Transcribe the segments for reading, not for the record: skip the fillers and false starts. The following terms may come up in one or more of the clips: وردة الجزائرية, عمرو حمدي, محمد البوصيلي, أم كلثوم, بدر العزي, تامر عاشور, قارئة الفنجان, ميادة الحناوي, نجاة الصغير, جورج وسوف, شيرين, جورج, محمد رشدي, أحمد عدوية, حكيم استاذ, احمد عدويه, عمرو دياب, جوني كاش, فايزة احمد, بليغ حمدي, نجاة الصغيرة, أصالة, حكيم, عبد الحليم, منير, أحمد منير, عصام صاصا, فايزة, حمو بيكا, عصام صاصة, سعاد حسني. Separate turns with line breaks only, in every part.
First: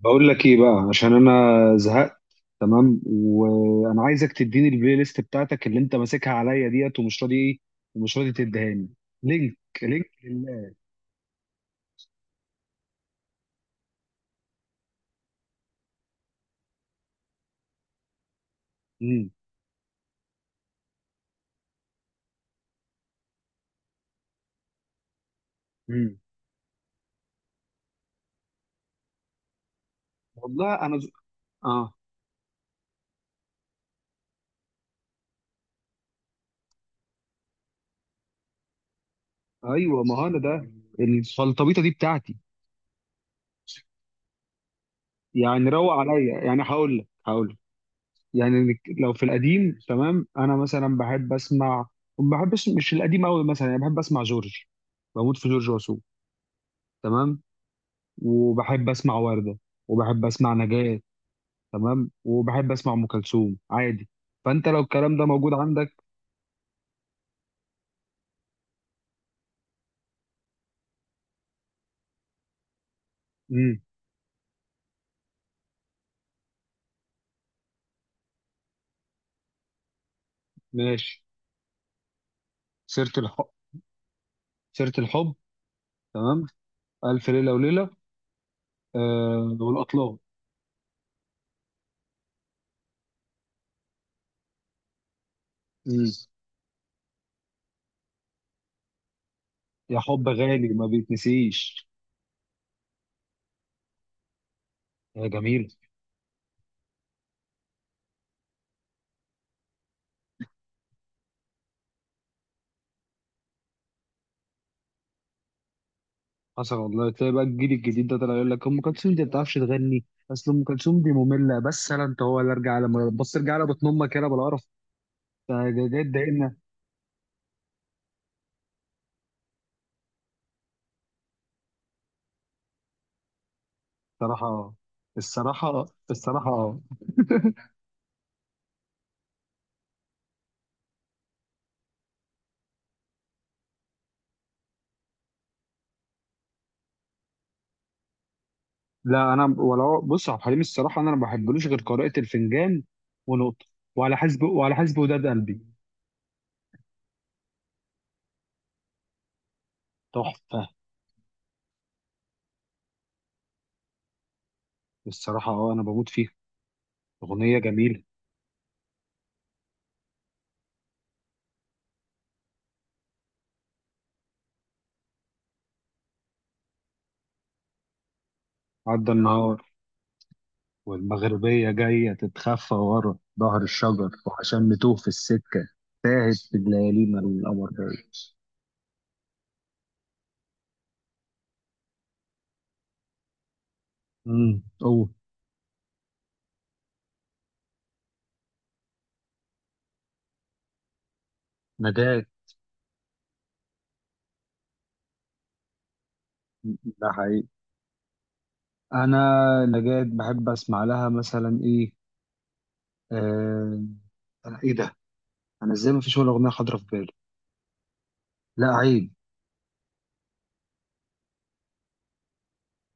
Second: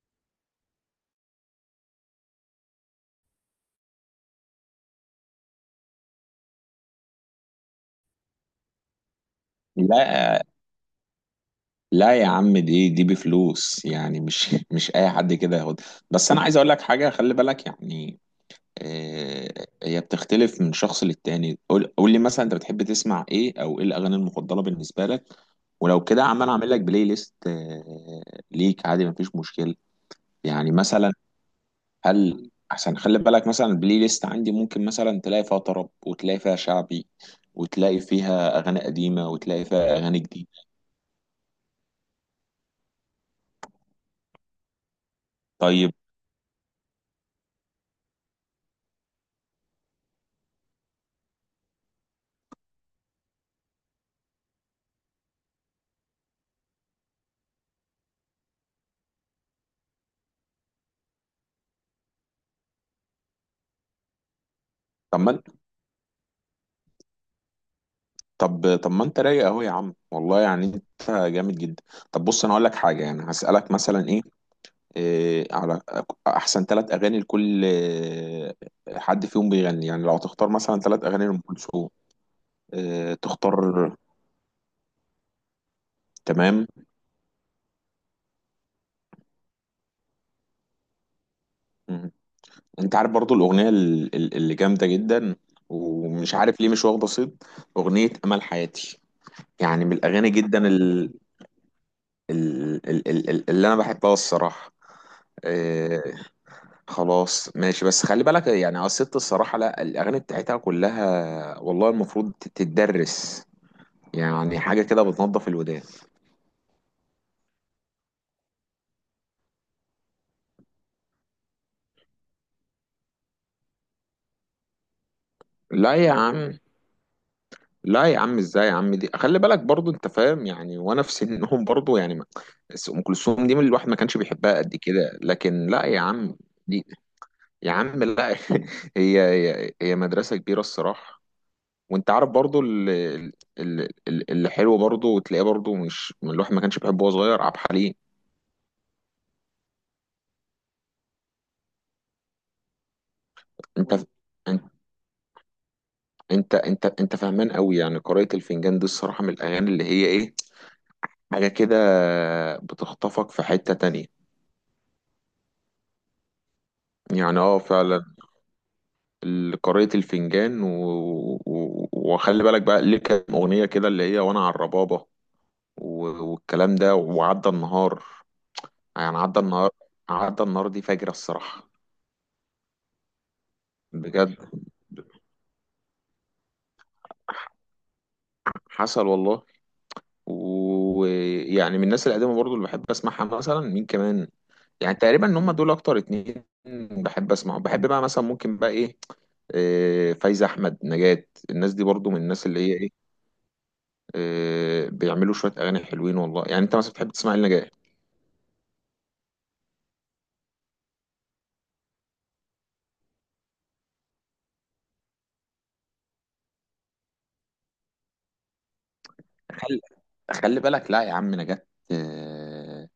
بقول لك ايه بقى، عشان انا زهقت. تمام، وانا عايزك تديني البلاي ليست بتاعتك اللي انت ماسكها عليا ديت، ومش راضي تديهاني. لينك
لا
لله.
لا يا عم دي بفلوس يعني مش مش اي حد كده ياخد. بس انا عايز اقول لك حاجه، خلي بالك يعني.
امم.
هي بتختلف من شخص للتاني. قول لي مثلا انت بتحب تسمع ايه او ايه الاغاني المفضله بالنسبه لك؟ ولو
امم.
كده عم انا اعمل لك بلاي ليست ليك عادي، مفيش مشكله. يعني
والله انا
مثلا
اه.
هل احسن، خلي بالك مثلا البلاي ليست عندي ممكن مثلا تلاقي فيها طرب، وتلاقي فيها شعبي، وتلاقي فيها اغاني قديمه، وتلاقي فيها
ايوه، ما
اغاني
هو انا
جديده.
ده الفلطبيطه دي بتاعتي، يعني روق
طيب
عليا. يعني هقول لك. يعني لو في القديم، تمام. انا مثلا بحب اسمع، ما بحبش مش القديم قوي، مثلا يعني بحب اسمع جورج. بموت في جورج وسوف، تمام. وبحب اسمع ورده، وبحب اسمع نجاة، تمام. وبحب اسمع ام كلثوم عادي. فانت لو الكلام
طب
ده
ما
موجود عندك.
طب طب ما انت رايق اهو يا عم، والله يعني انت جامد جدا. طب بص انا اقول لك حاجه، يعني هسالك
امم.
مثلا إيه احسن ثلاث اغاني لكل حد فيهم بيغني. يعني لو هتختار مثلا ثلاث
ماشي.
اغاني لام كلثوم
سيره
إيه
الحب.
تختار؟
سيره الحب. تمام.
تمام.
الف ليله وليله. آه، والاطلال.
مم. انت عارف برضو الاغنيه اللي جامده جدا
مم.
ومش عارف ليه مش واخده صيت، اغنيه امل حياتي. يعني من
يا حب
الاغاني جدا
غالي ما بيتنسيش.
ال اللي انا بحبها الصراحه.
يا جميل.
آه، خلاص ماشي. بس خلي بالك يعني، اه، الست الصراحة لا، الأغاني بتاعتها كلها والله المفروض تتدرس. يعني حاجة كده بتنظف الودان.
حصل والله. تلاقي بقى الجيل الجديد ده طلع يقول لك ام كلثوم دي ما بتعرفش تغني، اصل ام كلثوم دي ممله. بس انا انت هو اللي ارجع على بص، ارجع على بطن امك يلا بالقرف. ده ده
لا
ده
يا
تضايقنا.
عم، لا يا عم، ازاي يا عم؟ دي خلي بالك برضو، انت فاهم يعني، وانا في سنهم برضو يعني بس ام كلثوم دي من الواحد ما كانش بيحبها
صراحه
قد كده، لكن لا
الصراحه
يا عم.
الصراحه
دي يا عم لا، هي مدرسة كبيرة الصراحة. وانت عارف برضو اللي حلو برضو، وتلاقيه برضو مش من الواحد ما كانش بيحبه وهو صغير، عبد الحليم.
لا، انا ولو بص عبد الحليم الصراحه انا ما بحبلوش غير قراءه الفنجان ونقطه.
انت
وعلى حسب
انت
وعلى حسب وداد قلبي.
انت فاهمان قوي. يعني قارئة الفنجان دي الصراحة من الاغاني اللي هي ايه،
تحفه.
حاجة كده بتخطفك في حتة تانية.
الصراحه اه، انا بموت فيها.
يعني
اغنيه
اه
جميله.
فعلا. قارئة الفنجان و... و... وخلي بالك بقى ليه، كام اغنية كده اللي هي وانا على الربابة، و... والكلام ده، وعدى النهار.
عدى
يعني عدى
النهار.
النهار، عدى النهار دي فجرة الصراحة.
والمغربيه جايه تتخفى ورا ظهر الشجر،
بجد.
وعشان نتوه في السكه. تاهت في الليالينا القمر جاي.
حصل والله. ويعني من الناس القديمة برضو اللي بحب اسمعها مثلا مين كمان؟
امم.
يعني
اوه.
تقريبا ان هم دول اكتر اتنين بحب اسمعهم. بحب بقى مثلا ممكن بقى ايه، فايزة احمد، نجاة، الناس دي برضو من
نجاة.
الناس اللي هي ايه، بيعملوا شوية اغاني حلوين والله. يعني انت مثلا بتحب
ده
تسمع إيه
حقيقي.
لنجاة؟
انا نجاة بحب اسمع لها مثلا ايه؟ آه... انا ايه ده، انا ازاي ما فيش ولا اغنيه حاضره في بالي؟ لا عيب.
خلي خلي بالك، لا يا عم، نجاة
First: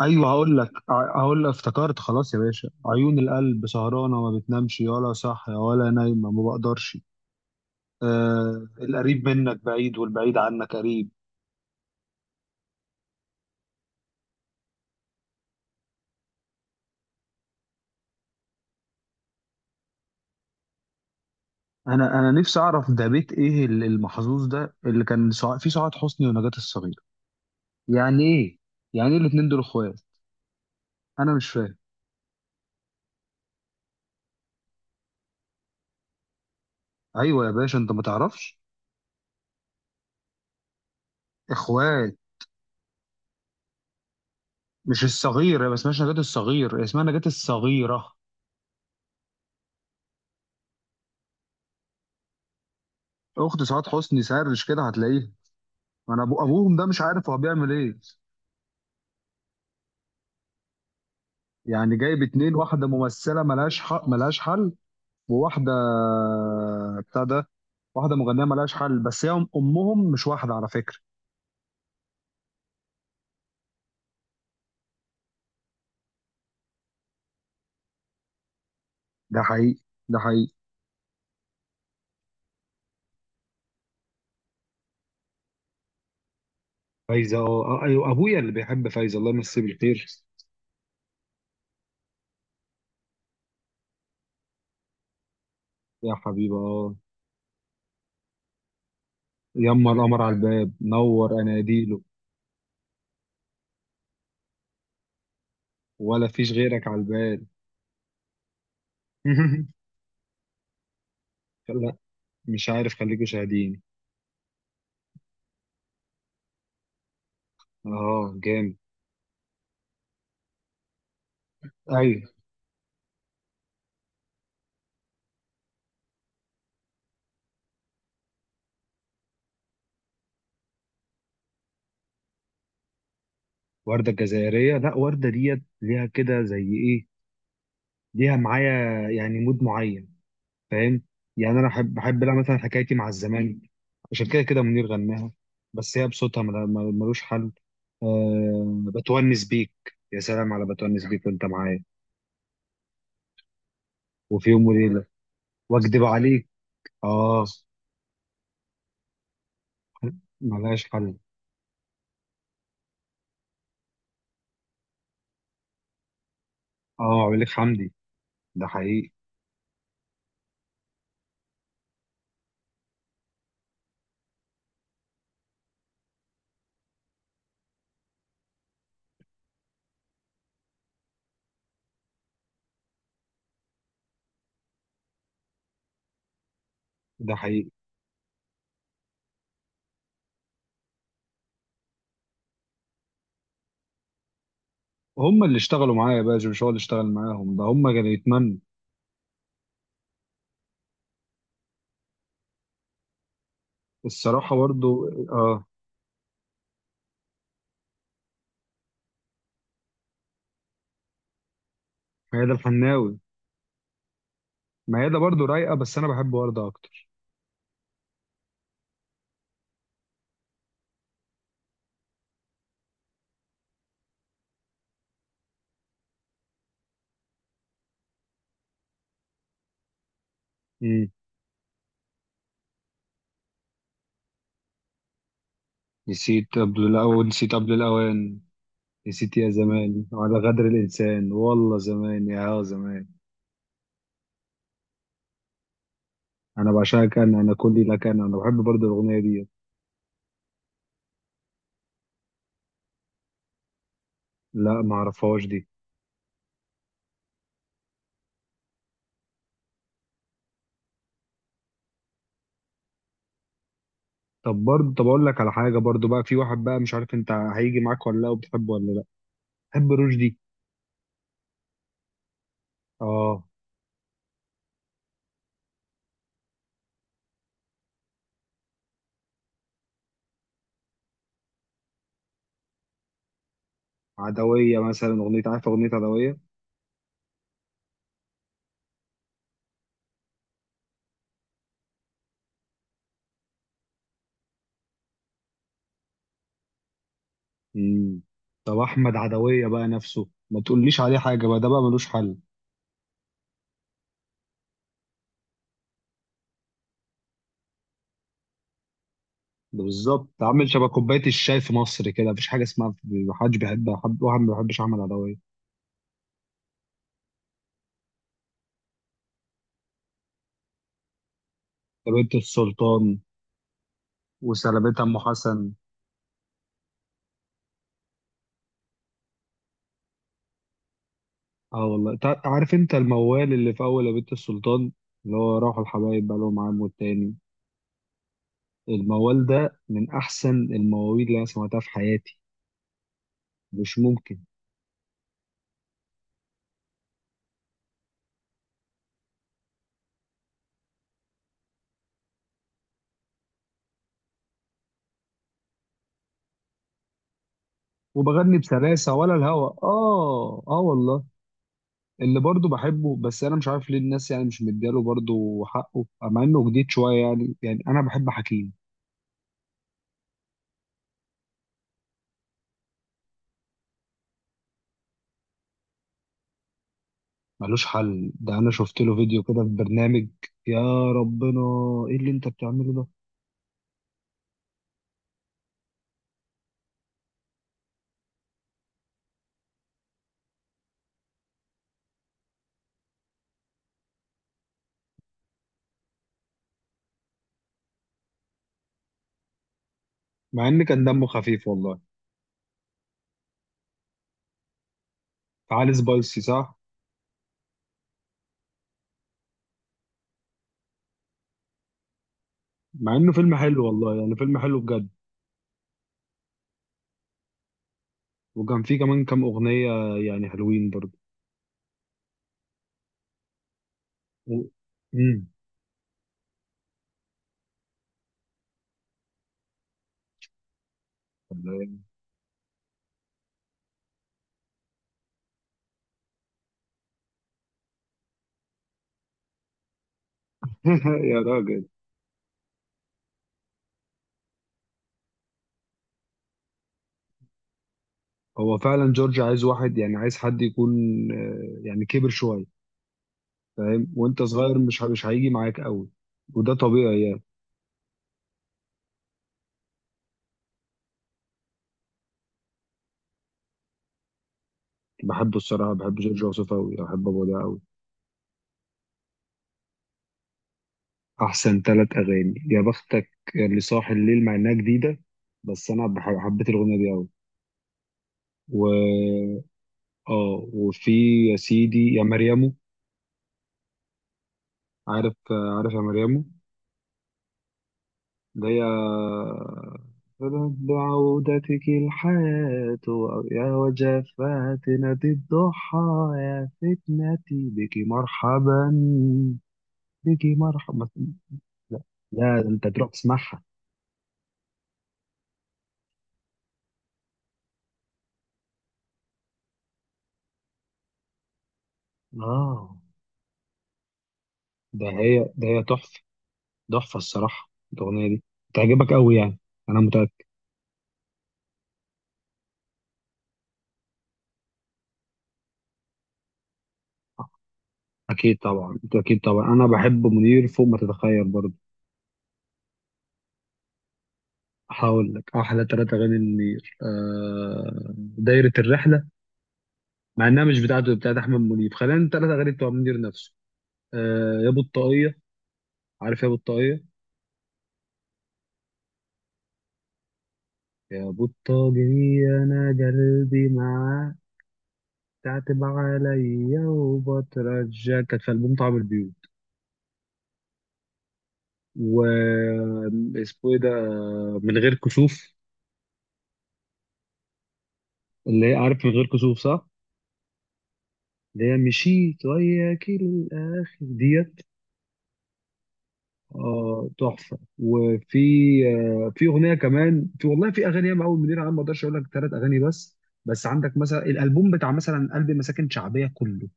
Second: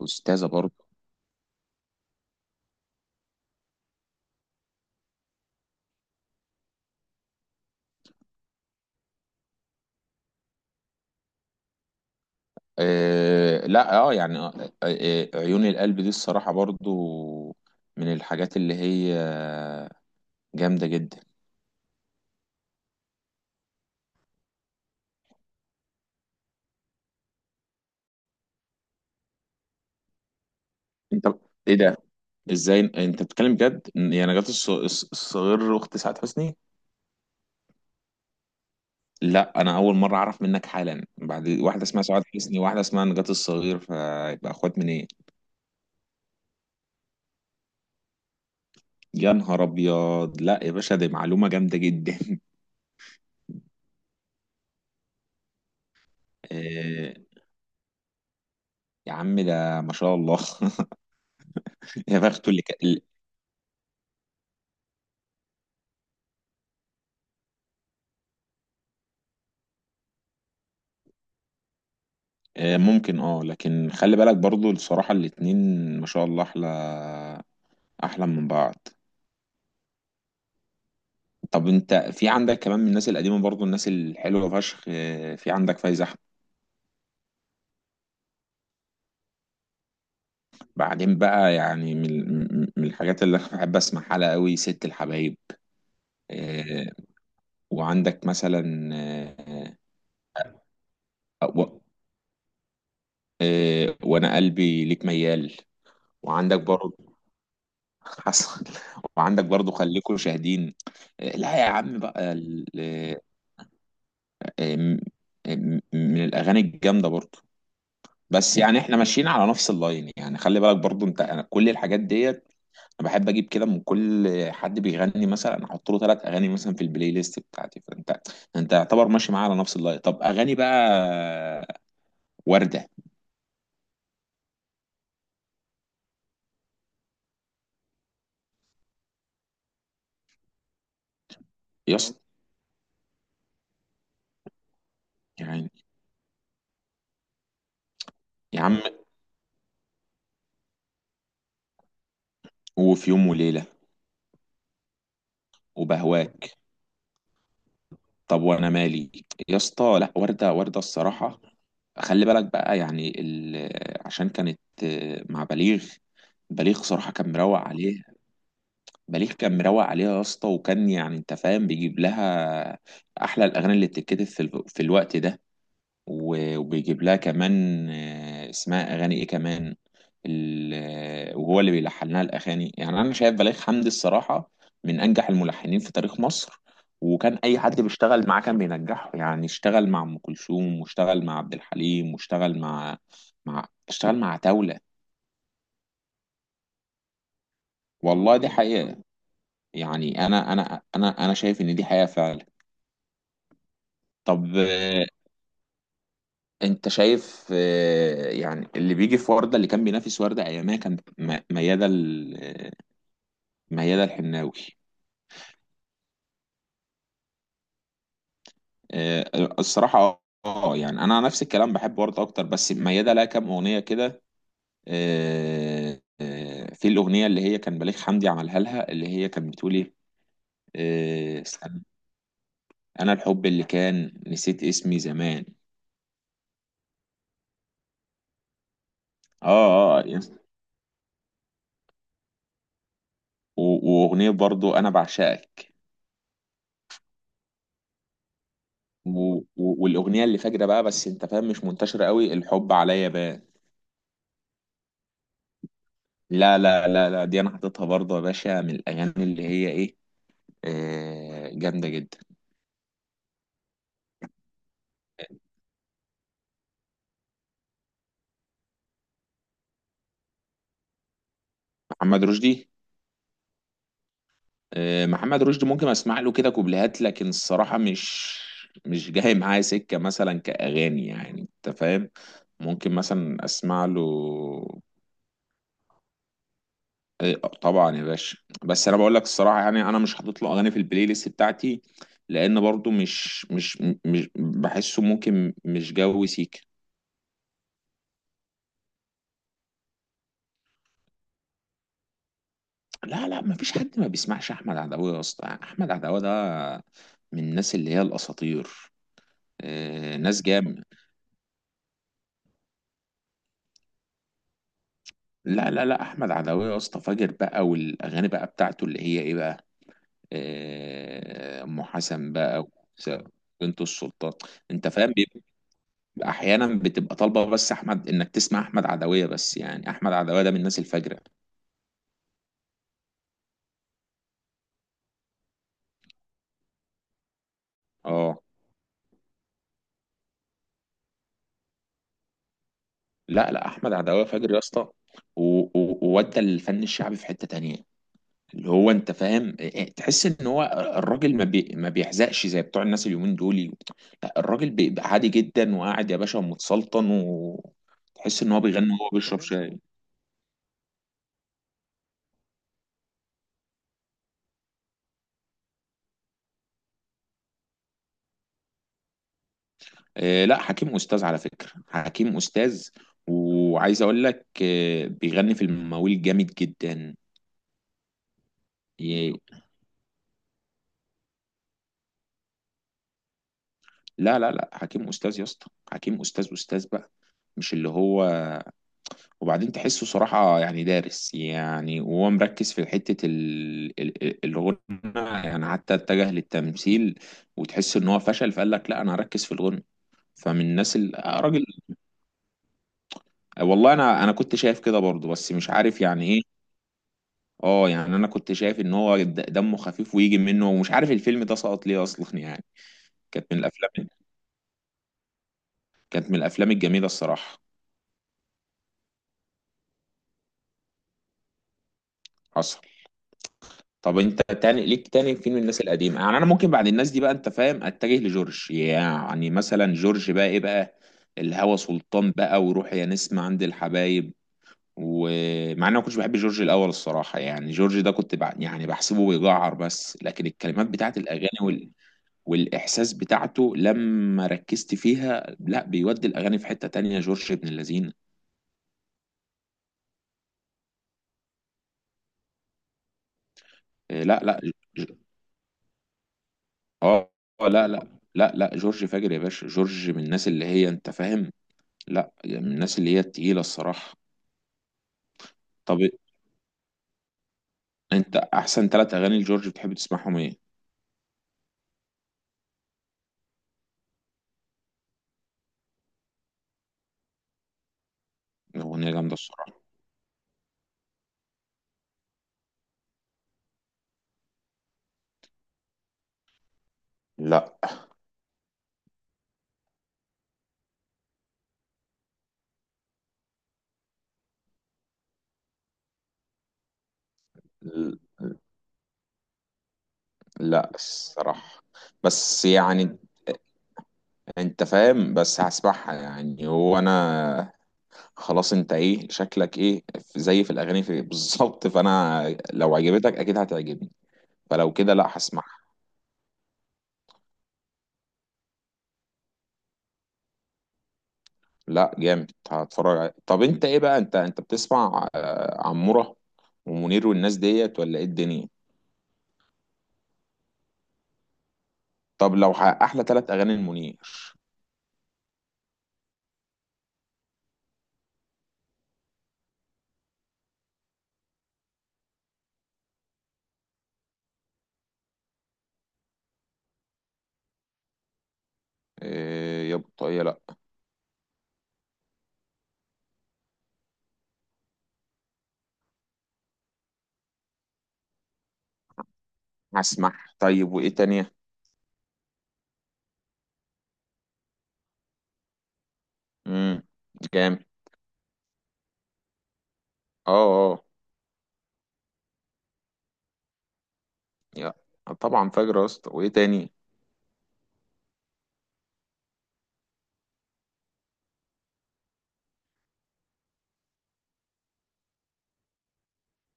ايوه،
أستاذة
هقول لك
برضه.
ع- هقول لك افتكرت. خلاص يا باشا، عيون القلب سهرانه ما بتنامش، ولا صاحيه ولا نايمه، ما بقدرش. آه، القريب منك بعيد والبعيد عنك قريب.
لا اه يعني، عيون القلب دي الصراحة برضه من الحاجات اللي هي جامدة جدا.
انا نفسي اعرف ده بيت ايه، المحظوظ ده اللي كان فيه سعاد حسني ونجاة الصغيره. يعني ايه؟ يعني ايه الاتنين دول اخوات؟
انت
انا مش
ايه
فاهم.
ده؟ ازاي انت بتتكلم بجد يعني؟ نجاة الصغير اخت سعاد حسني؟
ايوه يا باشا، انت ما تعرفش؟
لا انا اول مره اعرف منك حالا بعد، واحده اسمها
اخوات.
سعاد حسني، واحده اسمها نجاة الصغير، فيبقى اخوات من
مش
ايه؟
الصغير، هي ما اسمهاش نجاة الصغير، هي اسمها نجاة الصغيره،
يا نهار ابيض، لا يا باشا، دي معلومه جامده جدا.
اخت سعاد حسني. سرش كده هتلاقيها. انا ابوهم ده مش
آه،
عارف هو بيعمل ايه.
يا عم ده ما شاء الله.
يعني
يا
جايب
بخته
اتنين،
اللي
واحدة
كان.
ممثلة ملهاش حق، ملهاش حل. وواحدة بتاع ده، واحدة مغنية ملهاش حل، بس هي أمهم مش واحدة على فكرة.
ممكن اه، لكن خلي بالك برضو الصراحه، الاتنين ما شاء الله، احلى احلى من بعض.
ده حقيقي. ده حقيقي.
طب انت في عندك كمان من الناس القديمه برضو الناس الحلوه فشخ، في عندك فايزه.
فايزه اه، ايوه، ابويا اللي بيحب فايزه، الله يمسيه بالخير.
بعدين بقى يعني من الحاجات اللي انا بحب اسمعها لها قوي ست الحبايب.
يا حبيبي
آه،
اه.
وعندك مثلا،
يما القمر على الباب نور
آه، و-
اناديله.
وانا قلبي ليك ميال.
ولا فيش
وعندك
غيرك على
برضه،
الباب.
حصل. وعندك برضه خليكوا شاهدين. لا يا
لا.
عم بقى
مش عارف، خليكوا شاهدين.
آه، م- من الاغاني الجامده برضه.
اه
بس
جامد.
يعني احنا ماشيين على نفس اللاين يعني، خلي بالك برضه انت، أنا كل الحاجات
ايوه.
ديت انا بحب اجيب كده من كل حد بيغني، مثلا احط له ثلاث اغاني مثلا في البلاي ليست بتاعتي. فانت انت يعتبر ماشي معاه على نفس اللاين. طب اغاني بقى ورده؟
ورده الجزائريه، لا، ورده ديت ليها كده زي ايه، ليها معايا يعني مود معين، فاهم؟ يعني انا بحب
يا اسطى،
بحب لها مثلا حكايتي مع الزمالك. عشان كده كده منير غناها،
يعني،
بس هي بصوتها ملوش حل.
يا
أه
عم،
بتونس بيك. يا سلام على بتونس بيك وانت معايا.
وفي يوم وليله،
وفي يوم وليله. واكدب
وبهواك،
عليك. اه.
طب وانا مالي، يا اسطى، لا ورده ورده
ملهاش حل.
الصراحه. خلي بالك بقى يعني، ال... عشان كانت مع بليغ، بليغ
اه
صراحة كان
عمرو
مروق
حمدي.
عليه.
ده حقيقي
بليغ كان مروق عليها يا اسطى، وكان يعني انت فاهم بيجيب لها احلى الاغاني اللي بتتكتب في الوقت ده. و وبيجيب لها كمان اسمها اغاني ايه كمان وهو اللي بيلحن لها الاغاني. يعني انا شايف بليغ حمدي الصراحه من انجح الملحنين في تاريخ مصر،
ده
وكان اي
حقيقي
حد بيشتغل معاه كان بينجحه. يعني اشتغل مع ام كلثوم، واشتغل مع عبد الحليم، واشتغل مع، مع، اشتغل مع عتاوله.
هم اللي اشتغلوا معايا يا باشا، مش هو اللي اشتغل معاهم، ده هم كانوا
والله دي
يتمنوا.
حقيقه. يعني انا شايف ان دي حقيقه فعلا.
الصراحه
طب
برضو اه.
انت شايف يعني اللي بيجي في ورده اللي كان بينافس ورده ايامها كان ميادة
ميادة الحناوي.
ميادة الحناوي.
ميادة برضو رايقه، بس انا بحب وردة اكتر.
آه، الصراحه اه يعني انا نفس الكلام، بحب ورده اكتر، بس ميادة لها كام اغنيه كده، في الاغنيه اللي هي كان بليغ حمدي عملها لها اللي هي كانت بتقول ايه، استنى، انا الحب اللي كان نسيت اسمي زمان.
نسيت قبل الأوان، نسيت قبل الأوان، نسيت يا
اه اه.
زمان، وعلى غدر الإنسان، والله زمان يا زمان.
واغنيه برضو انا بعشقك.
أنا بعشقك، أنا، أنا كلي لك، أنا. أنا بحب برضه
و...
الأغنية دي.
والاغنيه اللي فاجره بقى بس انت فاهم مش منتشره قوي، الحب عليا بان.
لا، ما أعرفهاش دي.
لا لا لا لا، دي انا حاططها برضه يا باشا من الاغاني اللي هي ايه، آه، جامده جدا.
طب برضه، طب أقول لك على حاجة برضه بقى، في واحد بقى مش عارف أنت هيجي معاك ولا لا، وبتحبه ولا لا. بحب رشدي.
محمد رشدي؟
آه.
آه، محمد رشدي ممكن اسمع له كده كوبليهات، لكن الصراحه مش جاي معايا سكه مثلا كاغاني يعني، انت فاهم. ممكن مثلا اسمع له.
عدوية مثلا، أغنية عارف أغنية عدوية؟
إيه، طبعا يا باشا. بس انا بقول لك الصراحه يعني انا مش حاطط له اغاني في البلاي ليست بتاعتي، لان برضو مش بحسه، ممكن مش جو سيك.
مم. طب أحمد عدوية بقى نفسه ما تقوليش عليه حاجة بقى، ده بقى ملوش حل.
لا لا، ما فيش حد ما بيسمعش احمد عدويه يا اسطى. احمد عدويه ده من الناس اللي هي الاساطير.
ده بالظبط
ناس
عامل
جامد.
شبه كوبايه الشاي في مصر كده، مفيش حاجه اسمها محدش بيحبها، حد واحد ما بيحبش احمد عدويه.
لا لا لا، احمد عدويه يا اسطى فاجر بقى، والاغاني بقى بتاعته اللي هي ايه بقى، ام
ده
حسن
بنت
بقى، وس-
السلطان.
بنت السلطان. انت
وسلامتها
فاهم،
ام حسن.
احيانا بتبقى طالبه بس احمد انك تسمع احمد عدويه، بس يعني احمد عدويه ده من الناس الفجره.
اه والله. عارف انت الموال اللي في اول يا بنت السلطان، اللي هو راحوا الحبايب بقى لهم عام والتاني؟
اه.
الموال ده من احسن المواويل اللي انا سمعتها في حياتي.
لا لا، احمد
مش
عدويه
ممكن.
فجر يا اسطى، و- و- وودى الفن الشعبي في حته تانية. اللي هو انت فاهم إيه، تحس ان هو الراجل ما بيحزقش زي بتوع الناس اليومين دول. لا الراجل بيبقى عادي جدا وقاعد يا باشا متسلطن، وتحس ان
وبغني
هو بيغني وهو
بسلاسه ولا
بيشرب
الهوى.
شاي.
اه اه والله. اللي برضه بحبه بس انا مش عارف ليه الناس يعني مش مدياله برضه حقه، مع انه جديد شويه، يعني انا بحب حكيم.
إيه لا، حكيم استاذ على فكره، حكيم استاذ. وعايز اقول لك إيه، بيغني في المواويل جامد جدا.
ملوش حل. ده انا شفت له فيديو كده في برنامج، يا ربنا، ايه اللي انت بتعمله ده.
لا لا لا، حكيم استاذ يا اسطى، حكيم استاذ استاذ بقى، مش اللي هو. وبعدين تحسه صراحة يعني دارس، يعني وهو مركز في حتة الغنى. يعني حتى اتجه للتمثيل وتحس ان هو فشل فقال لك لا انا هركز في الغنى. فمن
مع ان
الناس
كان
ال...
دمه
آه، راجل.
خفيف والله.
والله انا كنت شايف كده برضه بس مش
تعالى
عارف يعني
سبايسي
ايه.
صح.
اه يعني انا كنت شايف ان هو دمه خفيف، ويجي منه ومش عارف الفيلم ده سقط ليه اصلا يعني.
مع انه
كانت
فيلم
من
حلو
الافلام،
والله، يعني فيلم حلو بجد.
كانت من الافلام الجميلة الصراحة.
وكان فيه كمان كام اغنية يعني حلوين برضه.
حصل. طب انت
و...
تاني ليك تاني
مم.
فين من الناس القديمه؟ يعني انا ممكن بعد الناس دي بقى انت فاهم اتجه لجورج. يعني مثلا جورج بقى ايه بقى، الهوى سلطان بقى، وروح يا نسمة عند الحبايب. ومع اني ما كنتش بحب جورج الاول الصراحه، يعني جورج ده كنت يعني بحسبه بيجعر، بس لكن الكلمات بتاعت
يا
الاغاني
راجل.
وال، والاحساس بتاعته لما ركزت فيها، لا بيودي الاغاني في حته تانية، جورج ابن اللذين.
هو فعلا جورج عايز واحد، يعني عايز حد يكون يعني كبر شوية، فاهم؟
اه، لا
وانت
لا، ج...
صغير، مش ه-
ج-
مش هيجي معاك قوي. وده طبيعي
اه
يعني.
لا لا لا لا، جورج فاجر يا باشا، جورج من الناس اللي هي انت فاهم. لا يعني من الناس اللي هي التقيلة الصراحة.
بحبه الصراحة،
طب
بحب جورج وسوف قوي، بحب ابوه ده قوي.
انت احسن ثلاث اغاني لجورج بتحب تسمعهم ايه؟
أحسن ثلاث أغاني يا بختك. اللي صاحي الليل، مع إنها جديدة، بس أنا حبيت الأغنية دي أوي.
اغنية جامدة
و
الصراحة.
آه وفي يا سيدي يا مريمو. عارف؟ عارف يا مريمو؟
لا
ده يا بعودتك الحياة، يا وجفاتنا دي الضحى، يا فتنتي بك مرحبا، بك
لا
مرحبا.
الصراحة،
لا. لا،
بس
ده أنت تروح
يعني
تسمعها.
انت فاهم، بس هسمعها يعني. هو انا خلاص، انت ايه شكلك، ايه في زي في الاغاني في بالظبط. فانا لو
آه.
عجبتك اكيد هتعجبني، فلو
ده
كده لا
هي ده
هسمعها.
هي تحفة، تحفة الصراحة الأغنية دي. تعجبك أوي يعني، أنا متأكد.
لا جامد هتفرج عليها. طب انت ايه بقى، انت بتسمع عمورة ومنير والناس ديت ولا ايه
أكيد
الدنيا؟
طبعا، أكيد طبعا، أنا بحب منير فوق ما تتخيل برضه.
طب لو احلى ثلاث اغاني المنير؟
هقول لك أحلى تلاتة أغاني لمنير. دايرة الرحلة، مع إنها مش بتاعته، بتاعت أحمد منير. خلينا التلاتة أغاني بتوع منير نفسه. آه يا بطاقية. عارف يا بطاقية؟
إيه يا بطاقية؟ لا.
يا بطاقية أنا قلبي معاك، تعتب عليا وبترجاك، كانت في ألبوم طعم البيوت.
هسمع. طيب وايه تانية؟
و اسمه ايه ده، من غير كسوف.
امم. جامد.
اللي هي عارف من غير كسوف صح؟
اه اه.
اللي هي مشيت وياك للآخر ديت.
يا طبعا فجر يا اسطى، وايه تاني؟
اه تحفة. وفي آه في أغنية كمان، في والله، في أغاني ياما أوي منير. أنا ما أقدرش أقول لك ثلاث أغاني بس. بس عندك مثلا الألبوم بتاع مثلا قلب مساكن شعبية كله،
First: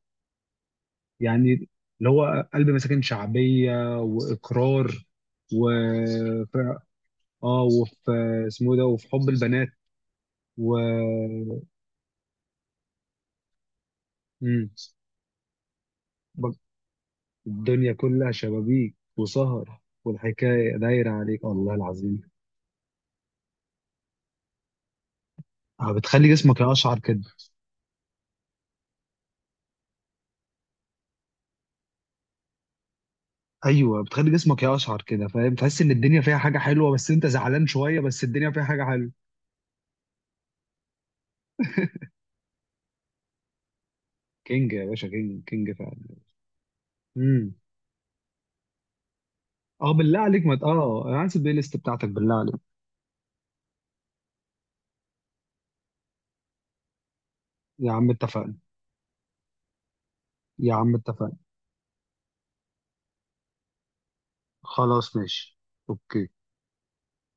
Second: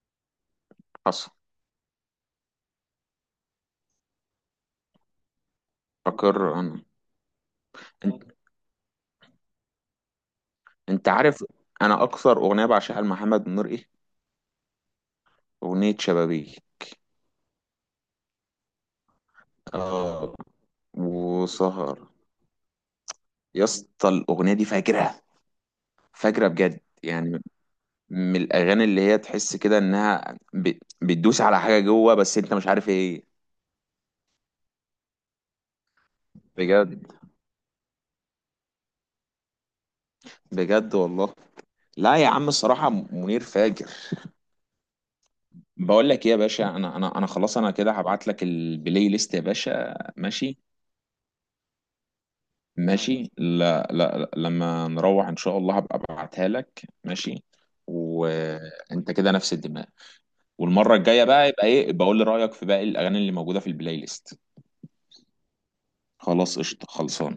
حصل.
يعني اللي هو قلب مساكن شعبية، وإقرار، و ف-
فاكر انا.
اه، وفي
انت
اسمه إيه ده، وفي حب البنات. و
أنت عارف انا اكثر اغنيه بعشقها لمحمد منير ايه،
مم.
اغنيه شبابيه.
الدنيا كلها شبابيك وسهر،
اه.
والحكاية دايرة عليك، والله
وسهر،
العظيم.
يا اسطى الاغنيه دي فاجره،
بتخلي
فاجره
جسمك
بجد
يقشعر كده.
يعني، من الاغاني اللي هي تحس كده انها بتدوس على حاجه جوه بس انت مش عارف ايه.
ايوه، بتخلي جسمك يقشعر كده، فاهم؟ تحس ان الدنيا فيها حاجه حلوه،
بجد،
بس انت زعلان شويه، بس الدنيا فيها حاجه حلوه.
بجد والله. لا يا عم، الصراحة منير فاجر.
كينج يا باشا، كينج كينج
بقول
فعلا.
لك ايه يا باشا، انا
امم.
خلاص، انا كده هبعت لك البلاي ليست يا
اه،
باشا،
بالله عليك، ما
ماشي؟
ت- اه انا عايز البلاي ليست بتاعتك بالله عليك.
ماشي. لا لا لا، لما نروح ان شاء الله هبقى ابعتها لك ماشي.
يا عم اتفقنا.
وانت كده نفس الدماغ،
يا عم
والمرة الجاية
اتفقنا.
بقى يبقى ايه بقول لي رأيك في باقي الاغاني اللي موجودة في البلاي ليست.
خلاص ماشي. اوكي.
خلاص قشطة، خلصان.